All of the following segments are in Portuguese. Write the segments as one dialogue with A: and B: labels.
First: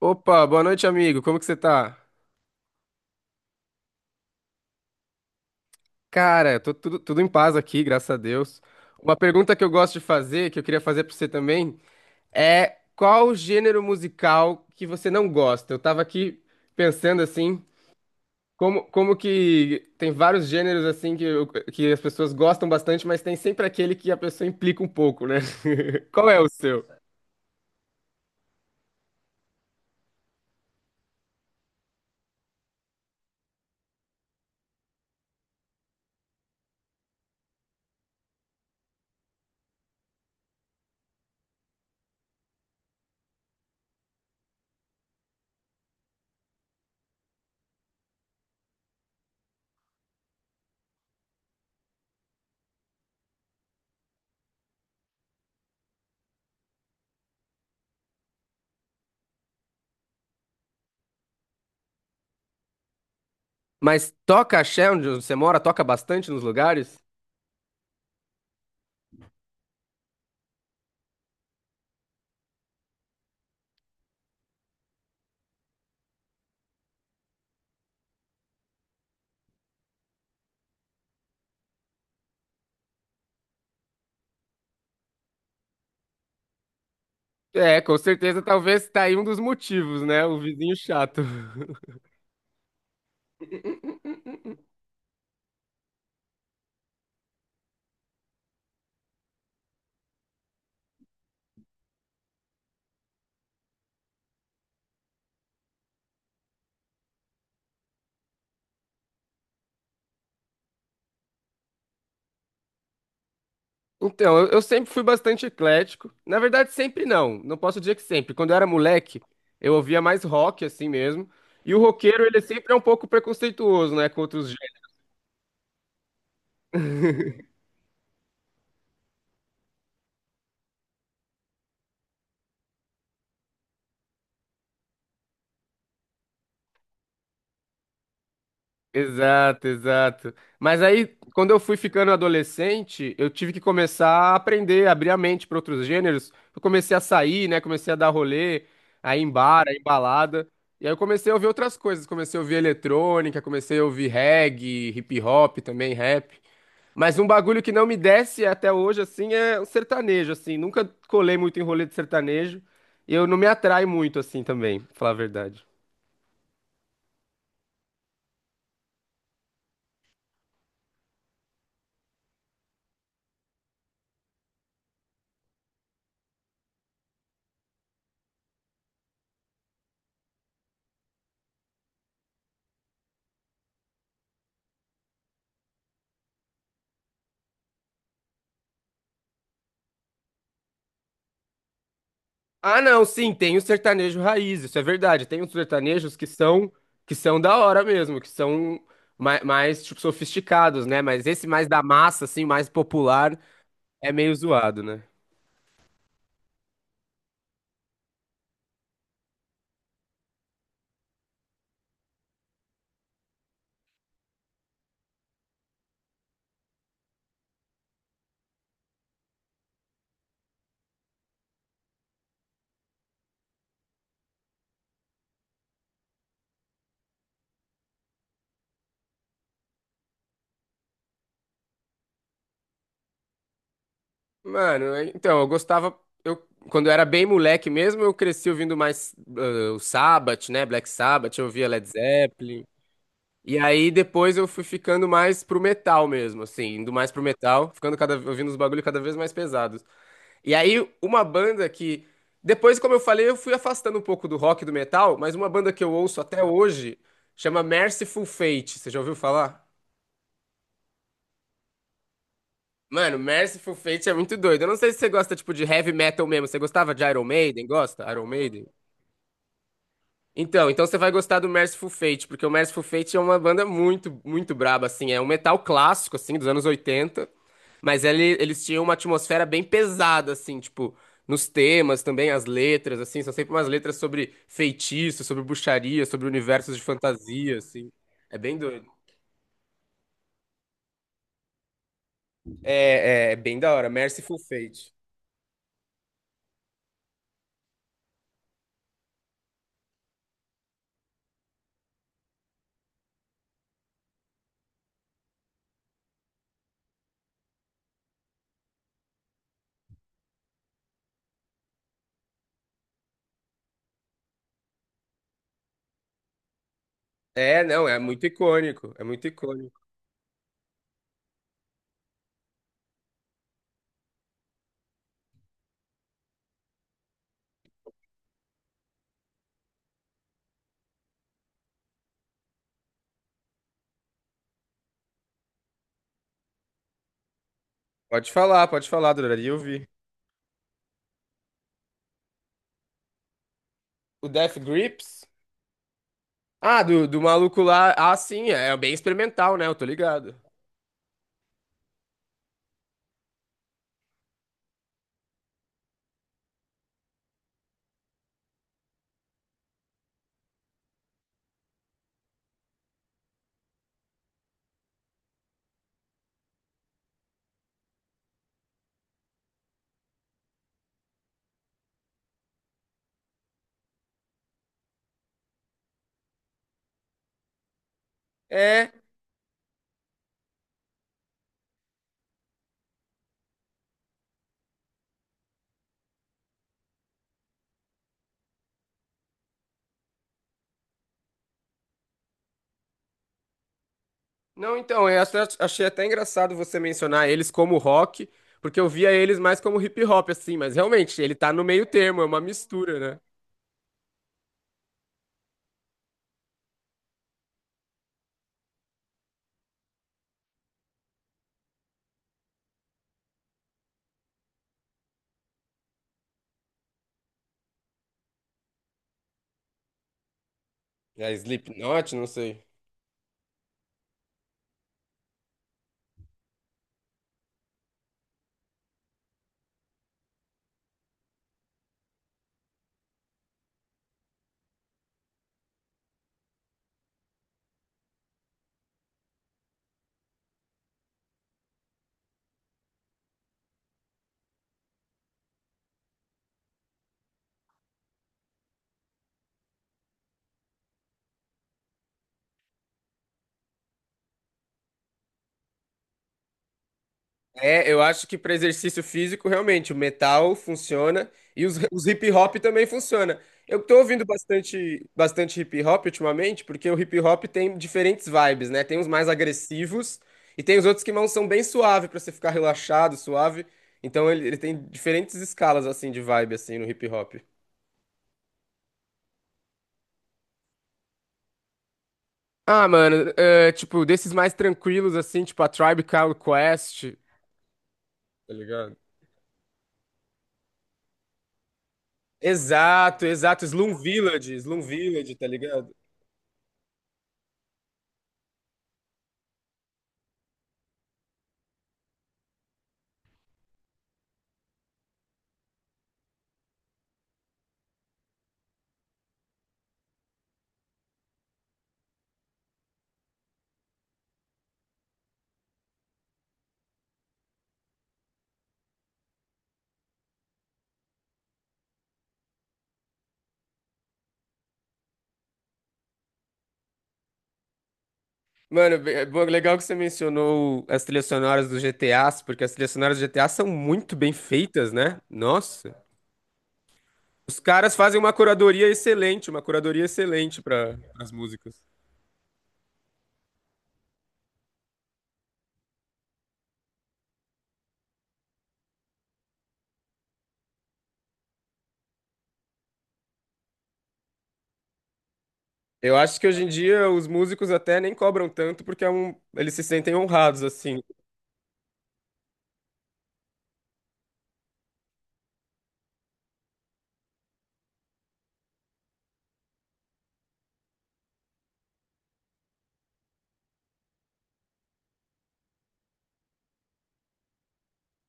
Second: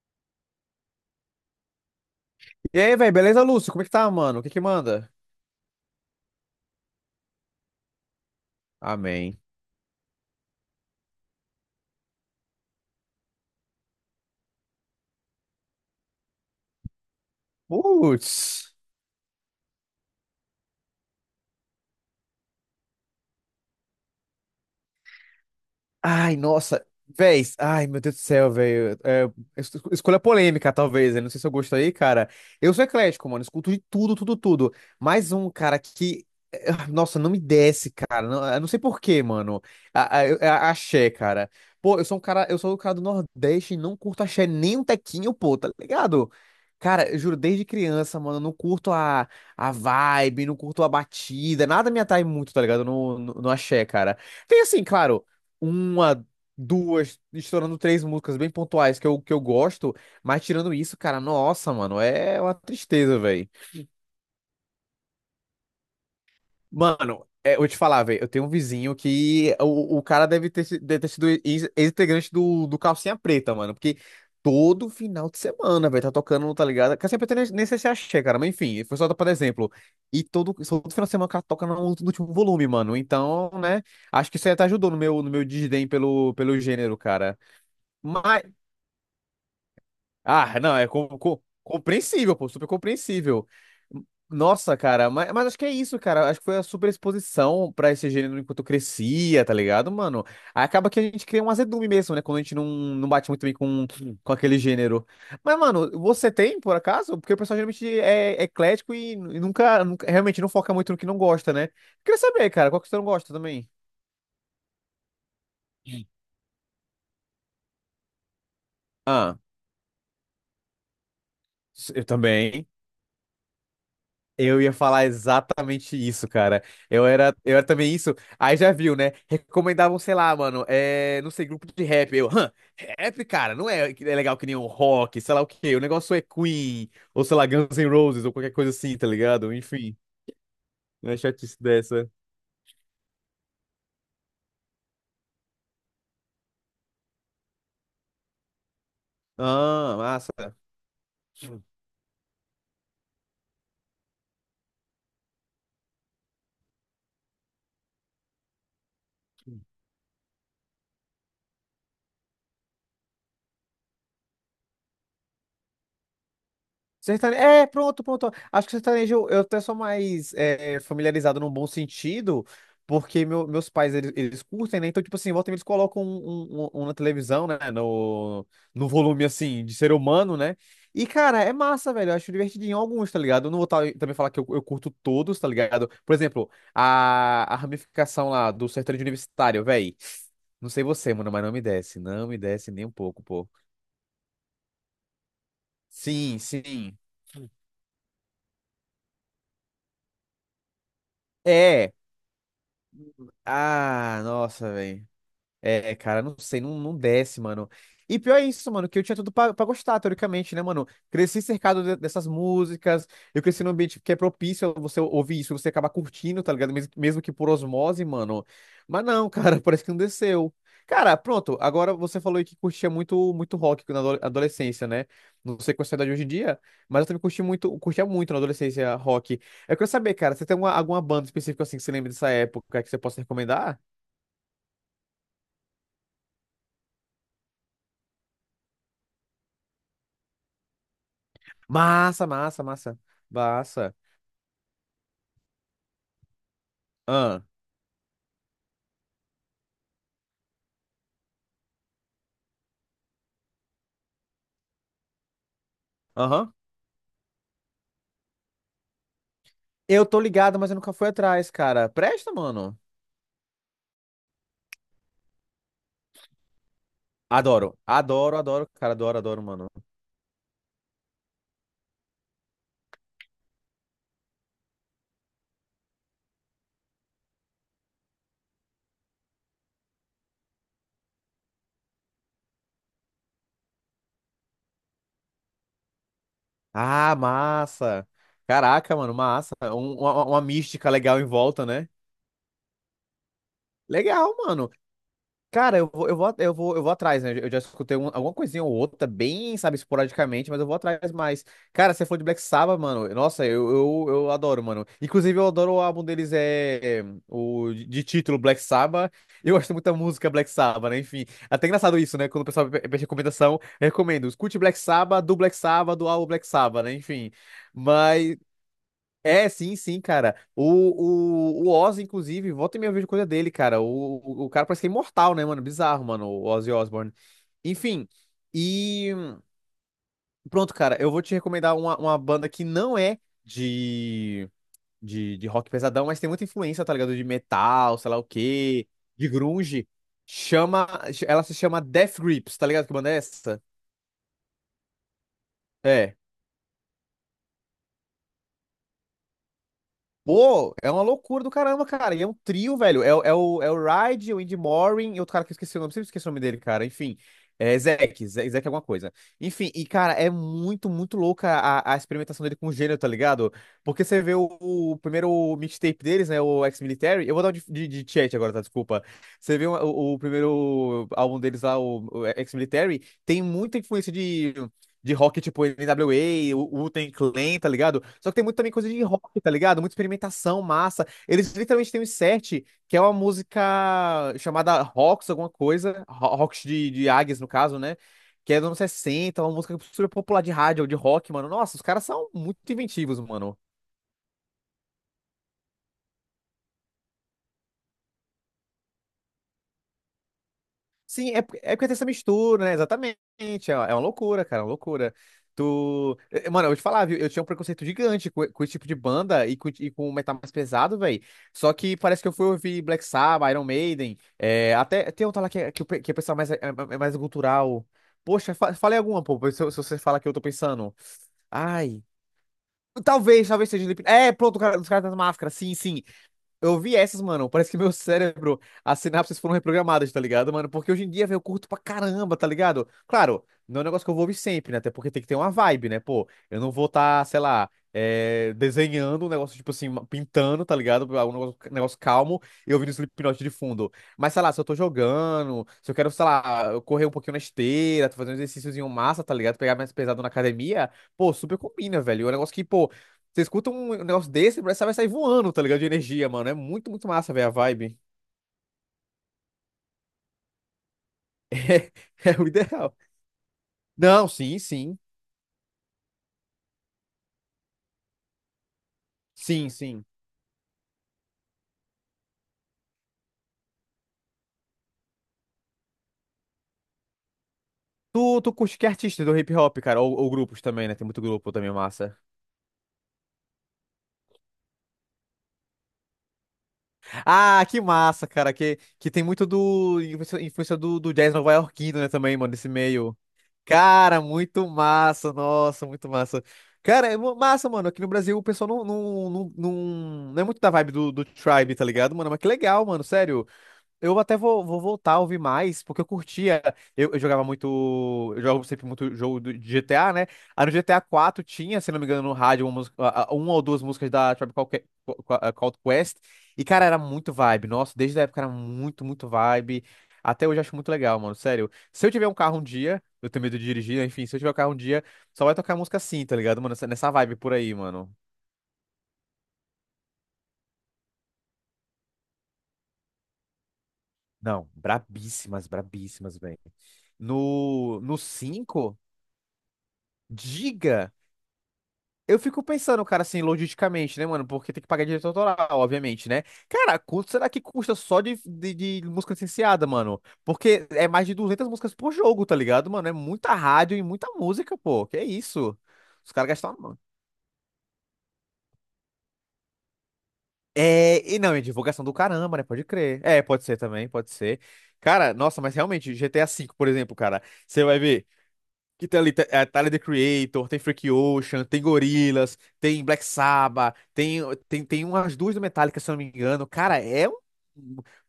A: Opa, boa noite, amigo. Como que você tá?
B: E aí, velho, beleza, Lúcio? Como é que tá, mano? O que que manda?
A: Cara, eu tô tudo em paz aqui, graças a Deus. Uma
B: Amém.
A: pergunta que eu gosto de fazer, que eu queria fazer pra você também, é qual o gênero musical que você não gosta? Eu tava aqui pensando assim,
B: Putz.
A: como que tem vários gêneros assim que, que as pessoas gostam bastante, mas tem sempre aquele que a pessoa implica um pouco, né? Qual
B: Ai,
A: é o
B: nossa,
A: seu?
B: véi, ai, meu Deus do céu, velho. É, escolha polêmica, talvez, né? Não sei se eu gosto aí, cara. Eu sou eclético, mano, escuto de tudo, tudo, tudo. Mais um, cara, que. Nossa, não me desce, cara. Não, eu não sei por quê, mano. A, eu- é a- Axé, cara. Pô, eu sou um cara, eu sou um cara do Nordeste e não curto axé nem um tequinho, pô, tá ligado? Cara, eu juro, desde criança, mano, eu não curto a vibe, não curto a batida, nada me atrai muito, tá ligado? No axé, cara. Tem assim, claro uma, duas, estourando três músicas bem pontuais que eu gosto, mas tirando isso, cara, nossa, mano, é uma tristeza, velho.
A: Mas toca axé onde você mora? Toca bastante nos lugares?
B: Mano, é, eu vou te falar, velho, eu tenho um vizinho que o cara deve ter, deve ter sido ex-integrante do Calcinha Preta, mano, porque todo final de semana, velho, tá tocando, tá ligado? Calcinha Preta nem sei se é axé, cara, mas enfim, foi só pra dar exemplo. E todo final de semana o cara toca no último volume, mano, então, né, acho que isso aí até ajudou no meu, no meu desdém pelo, pelo gênero, cara.
A: É, com certeza,
B: mas
A: talvez tá aí um dos motivos, né? O
B: Ah,
A: vizinho
B: não, é
A: chato.
B: compreensível, pô, super compreensível. Nossa, cara, mas acho que é isso, cara. Acho que foi a super exposição pra esse gênero enquanto crescia, tá ligado, mano? Aí acaba que a gente cria um azedume mesmo, né? Quando a gente não bate muito bem com aquele gênero. Mas, mano, você tem, por acaso? Porque o pessoal geralmente é eclético e realmente não foca muito no que não gosta, né? Queria saber, cara, qual que você não gosta também?
A: Então, eu sempre fui bastante eclético. Na verdade, sempre não. Não posso dizer que sempre. Quando eu era moleque,
B: Ah,
A: eu ouvia mais rock, assim mesmo. E o
B: eu
A: roqueiro, ele
B: também.
A: sempre é um pouco preconceituoso, né, com outros
B: Eu ia
A: gêneros.
B: falar exatamente isso, cara. Eu era também isso. Aí já viu, né? Recomendavam, sei lá, mano, é, não sei, grupo de rap. Eu, rap, cara, não é, é legal que nem um rock, sei lá o quê. O negócio é Queen, ou sei lá, Guns N' Roses, ou qualquer coisa assim, tá ligado?
A: Exato,
B: Enfim,
A: exato. Mas aí,
B: não é
A: quando
B: chatice
A: eu fui ficando
B: dessa.
A: adolescente, eu tive que começar a aprender, abrir a mente para outros gêneros. Eu comecei a sair, né, comecei a dar rolê, a ir em bar, a ir em
B: Ah,
A: balada.
B: massa.
A: E aí eu comecei a ouvir outras coisas. Comecei a ouvir eletrônica, comecei a ouvir reggae, hip hop também, rap. Mas um bagulho que não me desce até hoje, assim, é o sertanejo, assim. Nunca colei muito em rolê de sertanejo. E eu não me atrai muito, assim, também, pra falar a verdade.
B: Sertanejo. É, pronto, pronto. Acho que sertanejo eu até sou mais é, familiarizado num bom sentido, porque meus pais eles curtem, né? Então, tipo assim, volta e meia, eles colocam um, um na televisão, né? No, no volume assim, de ser humano, né? E, cara, é massa, velho. Eu acho divertidinho alguns, tá ligado? Eu não vou tá- também falar que eu curto todos, tá ligado? Por exemplo, a ramificação lá do sertanejo universitário, velho. Não sei você, mano, mas não me desce. Não me desce
A: Ah,
B: nem um
A: não,
B: pouco,
A: sim,
B: pô.
A: tem o sertanejo raiz, isso é verdade. Tem os sertanejos
B: Sim, sim.
A: que são da hora mesmo, que são mais, tipo, sofisticados, né? Mas esse mais da
B: É.
A: massa, assim, mais popular, é
B: Ah,
A: meio
B: nossa,
A: zoado, né?
B: velho. É, cara, não sei, não, não desce, mano. E pior é isso, mano, que eu tinha tudo pra gostar, teoricamente, né, mano? Cresci cercado dessas músicas, eu cresci num ambiente que é propício a você ouvir isso, você acaba curtindo, tá ligado? Mesmo, mesmo que por osmose, mano. Mas não, cara, parece que não desceu. Cara, pronto, agora você falou aí que curtia muito, muito rock na adolescência, né? Não sei qual é a sua idade hoje em dia, mas eu também curti muito, curtia muito na adolescência rock. Eu quero saber, cara, você tem alguma, alguma banda específica assim que você lembra dessa época que você possa recomendar?
A: Mano, então, eu gostava. Eu, quando eu era bem moleque mesmo, eu cresci ouvindo mais o Sabbath, né? Black Sabbath, eu ouvia Led
B: Massa, massa,
A: Zeppelin.
B: massa.
A: E aí
B: Massa.
A: depois eu fui ficando mais pro metal mesmo, assim, indo mais pro
B: Ah,
A: metal, ficando cada ouvindo os bagulho cada vez mais pesados. E aí uma banda que depois, como eu falei, eu fui afastando um pouco do rock e do metal, mas uma banda que eu ouço até
B: aham.
A: hoje chama Merciful Fate. Você já ouviu falar?
B: Eu tô ligado, mas eu nunca fui atrás, cara. Presta, mano.
A: Mano, Merciful Fate é muito doido. Eu não sei se você gosta tipo de heavy metal mesmo. Você gostava de Iron Maiden?
B: Adoro.
A: Gosta? Iron
B: Adoro,
A: Maiden?
B: adoro, cara. Adoro, adoro, mano.
A: Então, então você vai gostar do Merciful Fate, porque o Merciful Fate é uma banda muito braba, assim, é um metal clássico, assim, dos anos 80. Eles tinham uma atmosfera bem pesada, assim, tipo, nos temas também, as letras, assim, são sempre umas letras sobre feitiço, sobre bruxaria, sobre universos de
B: Ah,
A: fantasia, assim.
B: massa.
A: É bem doido.
B: Caraca, mano, massa. Uma mística legal em volta, né?
A: É, é, é bem da hora.
B: Legal,
A: Merciful
B: mano.
A: Fate.
B: Cara, eu vou atrás, né? Eu já escutei alguma coisinha ou outra, bem, sabe, esporadicamente, mas eu vou atrás mais. Cara, você falou de Black Sabbath, mano. Nossa, eu adoro, mano. Inclusive, eu adoro o álbum deles, é, é, o de título Black Sabbath. Eu gosto muito da música Black Sabbath, né? Enfim, até engraçado isso, né? Quando o pessoal pede recomendação, eu recomendo. Escute Black Sabbath, do álbum Black Sabbath, né? Enfim.
A: É, não, é muito icônico. É muito
B: É, sim,
A: icônico.
B: sim, cara. O Oz, inclusive, volta e meia eu vejo coisa dele, cara. O cara parece que é imortal, né, mano? Bizarro, mano, o Ozzy Osbourne. Enfim, e pronto, cara. Eu vou te recomendar uma banda que não é de, de rock pesadão, mas tem muita influência, tá ligado? De metal, sei lá o quê,
A: Pode falar,
B: de
A: adoraria
B: grunge.
A: ouvir.
B: Chama, ela se chama Death Grips, tá ligado? Que banda é essa?
A: O Death Grips?
B: É.
A: Ah, do maluco lá. Ah, sim, é bem experimental, né? Eu tô ligado.
B: Pô, é uma loucura do caramba, cara. E é um trio, velho. É, é o Ride, o Andy Morin e outro cara que eu esqueci o nome. Sempre esqueci o nome dele, cara. Enfim, é Zack, Zack alguma coisa. Enfim, e cara, é muito, muito louca a experimentação dele com o gênero, tá ligado? Porque você vê o primeiro mixtape deles, né? O Ex-Military. Eu vou dar um de chat agora, tá? Desculpa. Você vê o primeiro álbum deles lá, o Ex-Military, tem muita influência de rock, tipo NWA, o Wu-Tang Clan, tá ligado? Só que tem muito também coisa
A: É.
B: de rock, tá ligado? Muita experimentação, massa. Eles literalmente têm um set que é uma música chamada Rocks, alguma coisa. Rocks de Águias, no caso, né? Que é dos anos 60, uma música super popular de rádio, de rock, mano. Nossa, os caras são muito inventivos, mano.
A: Não, então, achei até engraçado você mencionar eles como rock, porque eu via eles mais como hip hop, assim, mas realmente,
B: Sim,
A: ele
B: é,
A: tá no
B: é
A: meio
B: porque tem essa
A: termo, é uma
B: mistura, né?
A: mistura,
B: Exatamente.
A: né?
B: É uma loucura, cara, é uma loucura. Mano, eu vou te falar, viu? Eu tinha um preconceito gigante com esse tipo de banda e com metal mais pesado, velho. Só que parece que eu fui ouvir Black Sabbath, Iron Maiden. É, até tem outra lá o que é o pessoal mais, é, é mais cultural. Poxa, fa falei alguma, pô, se você fala que eu tô pensando.
A: É
B: Ai.
A: Slipknot, não sei.
B: Talvez, talvez seja Slipknot. É, pronto, o cara, os caras das máscaras. Sim, sim. Eu vi essas, mano. Parece que meu cérebro, as sinapses foram reprogramadas, tá ligado, mano? Porque hoje em dia, velho, eu curto pra caramba, tá ligado? Claro, não é um negócio que eu vou ouvir sempre, né? Até porque tem que ter uma vibe, né? Pô, eu não vou estar, sei lá, é, desenhando um negócio, tipo assim, pintando, tá ligado? Um negócio, negócio calmo e ouvindo Slipknot de fundo. Mas, sei lá, se eu tô jogando, se eu quero, sei lá, correr um pouquinho na esteira, fazer um exercíciozinho massa, tá ligado? Pegar mais pesado na academia, pô, super combina, velho. É um negócio que, pô, você escuta um negócio desse, parece que vai sair voando, tá ligado? De energia, mano. É muito, muito massa, velho, a
A: É,
B: vibe.
A: eu acho que para exercício físico, realmente, o metal funciona e os,
B: É,
A: os hip
B: é o
A: hop também
B: ideal.
A: funciona. Eu tô ouvindo
B: Não, sim, sim.
A: bastante hip hop ultimamente, porque o hip hop tem diferentes vibes, né? Tem uns mais
B: Sim, sim.
A: agressivos e tem os outros que não são bem suave para você ficar relaxado, suave. Então ele tem diferentes escalas assim de vibe assim no hip hop.
B: Tu curte que artista do hip hop, cara? Ou grupos também, né? Tem muito grupo também, massa.
A: Ah, mano, é, tipo, desses mais tranquilos assim, tipo a Tribe Called Quest,
B: Ah, que massa, cara.
A: tá ligado?
B: Que tem muito do. Influência, influência do jazz nova-iorquino, né? Também, mano, desse meio.
A: Exato, exato, Slum
B: Cara,
A: Village,
B: muito
A: Slum
B: massa.
A: Village, tá
B: Nossa,
A: ligado?
B: muito massa. Cara, é massa, mano. Aqui no Brasil o pessoal não é muito da vibe do Tribe, tá ligado, mano? Mas que legal, mano. Sério. Eu até vou voltar a ouvir mais, porque eu curtia. Eu jogava muito. Eu jogo sempre muito jogo de GTA, né? Aí no GTA quatro tinha, se não me engano, no rádio, uma, uma ou duas músicas da Tribe Called Called Quest. E, cara, era muito vibe. Nossa, desde a época era muito, muito vibe. Até hoje eu acho muito legal, mano. Sério. Se eu tiver um carro um dia, eu tenho medo de dirigir, né? Se eu tiver um carro um dia, só vai tocar música assim, tá ligado, mano? Nessa vibe por aí, mano.
A: Mano, legal que você mencionou as trilhas sonoras dos GTAs, porque as trilhas sonoras do GTA são muito bem
B: Não,
A: feitas, né?
B: brabíssimas,
A: Nossa.
B: brabíssimas, velho.
A: Os caras fazem
B: No cinco.
A: uma curadoria excelente para
B: Diga!
A: as músicas.
B: Eu fico pensando, cara, assim, logisticamente, né, mano? Porque tem que pagar direito autoral, obviamente, né? Cara, quanto será que custa só de música licenciada, mano? Porque é mais de 200 músicas por jogo, tá ligado, mano? É muita rádio e muita música, pô. Que é isso?
A: Eu
B: Os
A: acho que
B: caras
A: hoje em
B: gastaram.
A: dia os músicos até nem cobram tanto porque é um, eles se sentem honrados assim.
B: É, e não, é divulgação do caramba, né? Pode crer. É, pode ser também, pode ser. Cara, nossa, mas realmente, GTA V, por exemplo, cara, você vai ver. Que tem ali é, Tyler, The Creator, tem Freak Ocean, tem Gorillaz, tem Black Sabbath, tem umas duas do Metallica, se eu não me engano. Cara, é um.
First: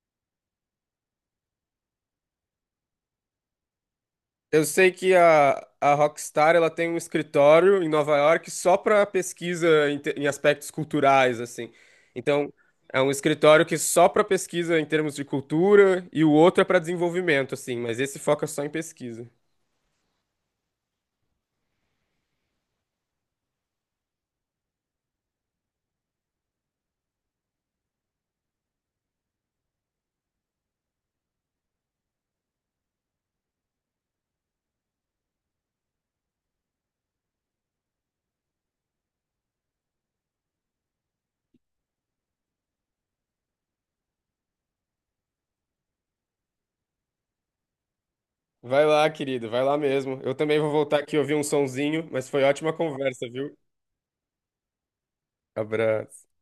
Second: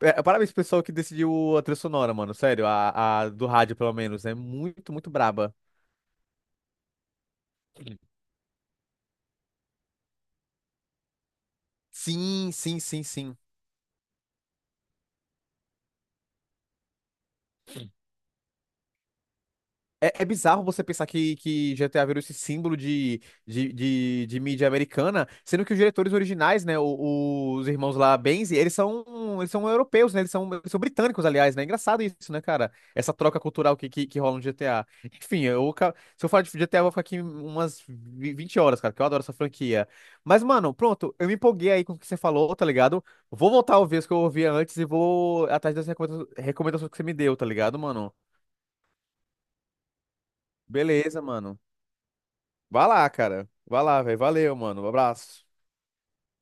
B: É, parabéns pro pessoal que decidiu a trilha sonora, mano. Sério, a do rádio, pelo menos. É
A: Eu sei
B: muito, muito
A: que
B: braba.
A: a Rockstar ela tem um escritório em Nova York só para pesquisa em aspectos culturais, assim. Então, é um
B: Sim,
A: escritório que só para pesquisa em termos de cultura e o outro é para desenvolvimento, assim, mas esse foca só em pesquisa.
B: É, é bizarro você pensar que GTA virou esse símbolo de mídia americana, sendo que os diretores originais, né, os irmãos lá, Benzi, eles são europeus, né, eles são britânicos, aliás, né, é engraçado isso, né, cara, essa troca cultural que rola no GTA. Enfim, eu, se eu falar de GTA, eu vou ficar aqui umas 20 horas, cara, que eu adoro essa franquia. Mas, mano, pronto, eu me empolguei aí com o que você falou, tá ligado? Vou voltar a ouvir as que eu ouvia antes e vou atrás das recomendações que você me deu, tá ligado, mano?
A: Vai lá, querido, vai lá mesmo. Eu também vou voltar aqui
B: Beleza,
A: ouvir um
B: mano.
A: sonzinho, mas foi ótima
B: Vai lá,
A: conversa,
B: cara.
A: viu?
B: Vai lá, velho. Valeu, mano. Um abraço.
A: Abraço.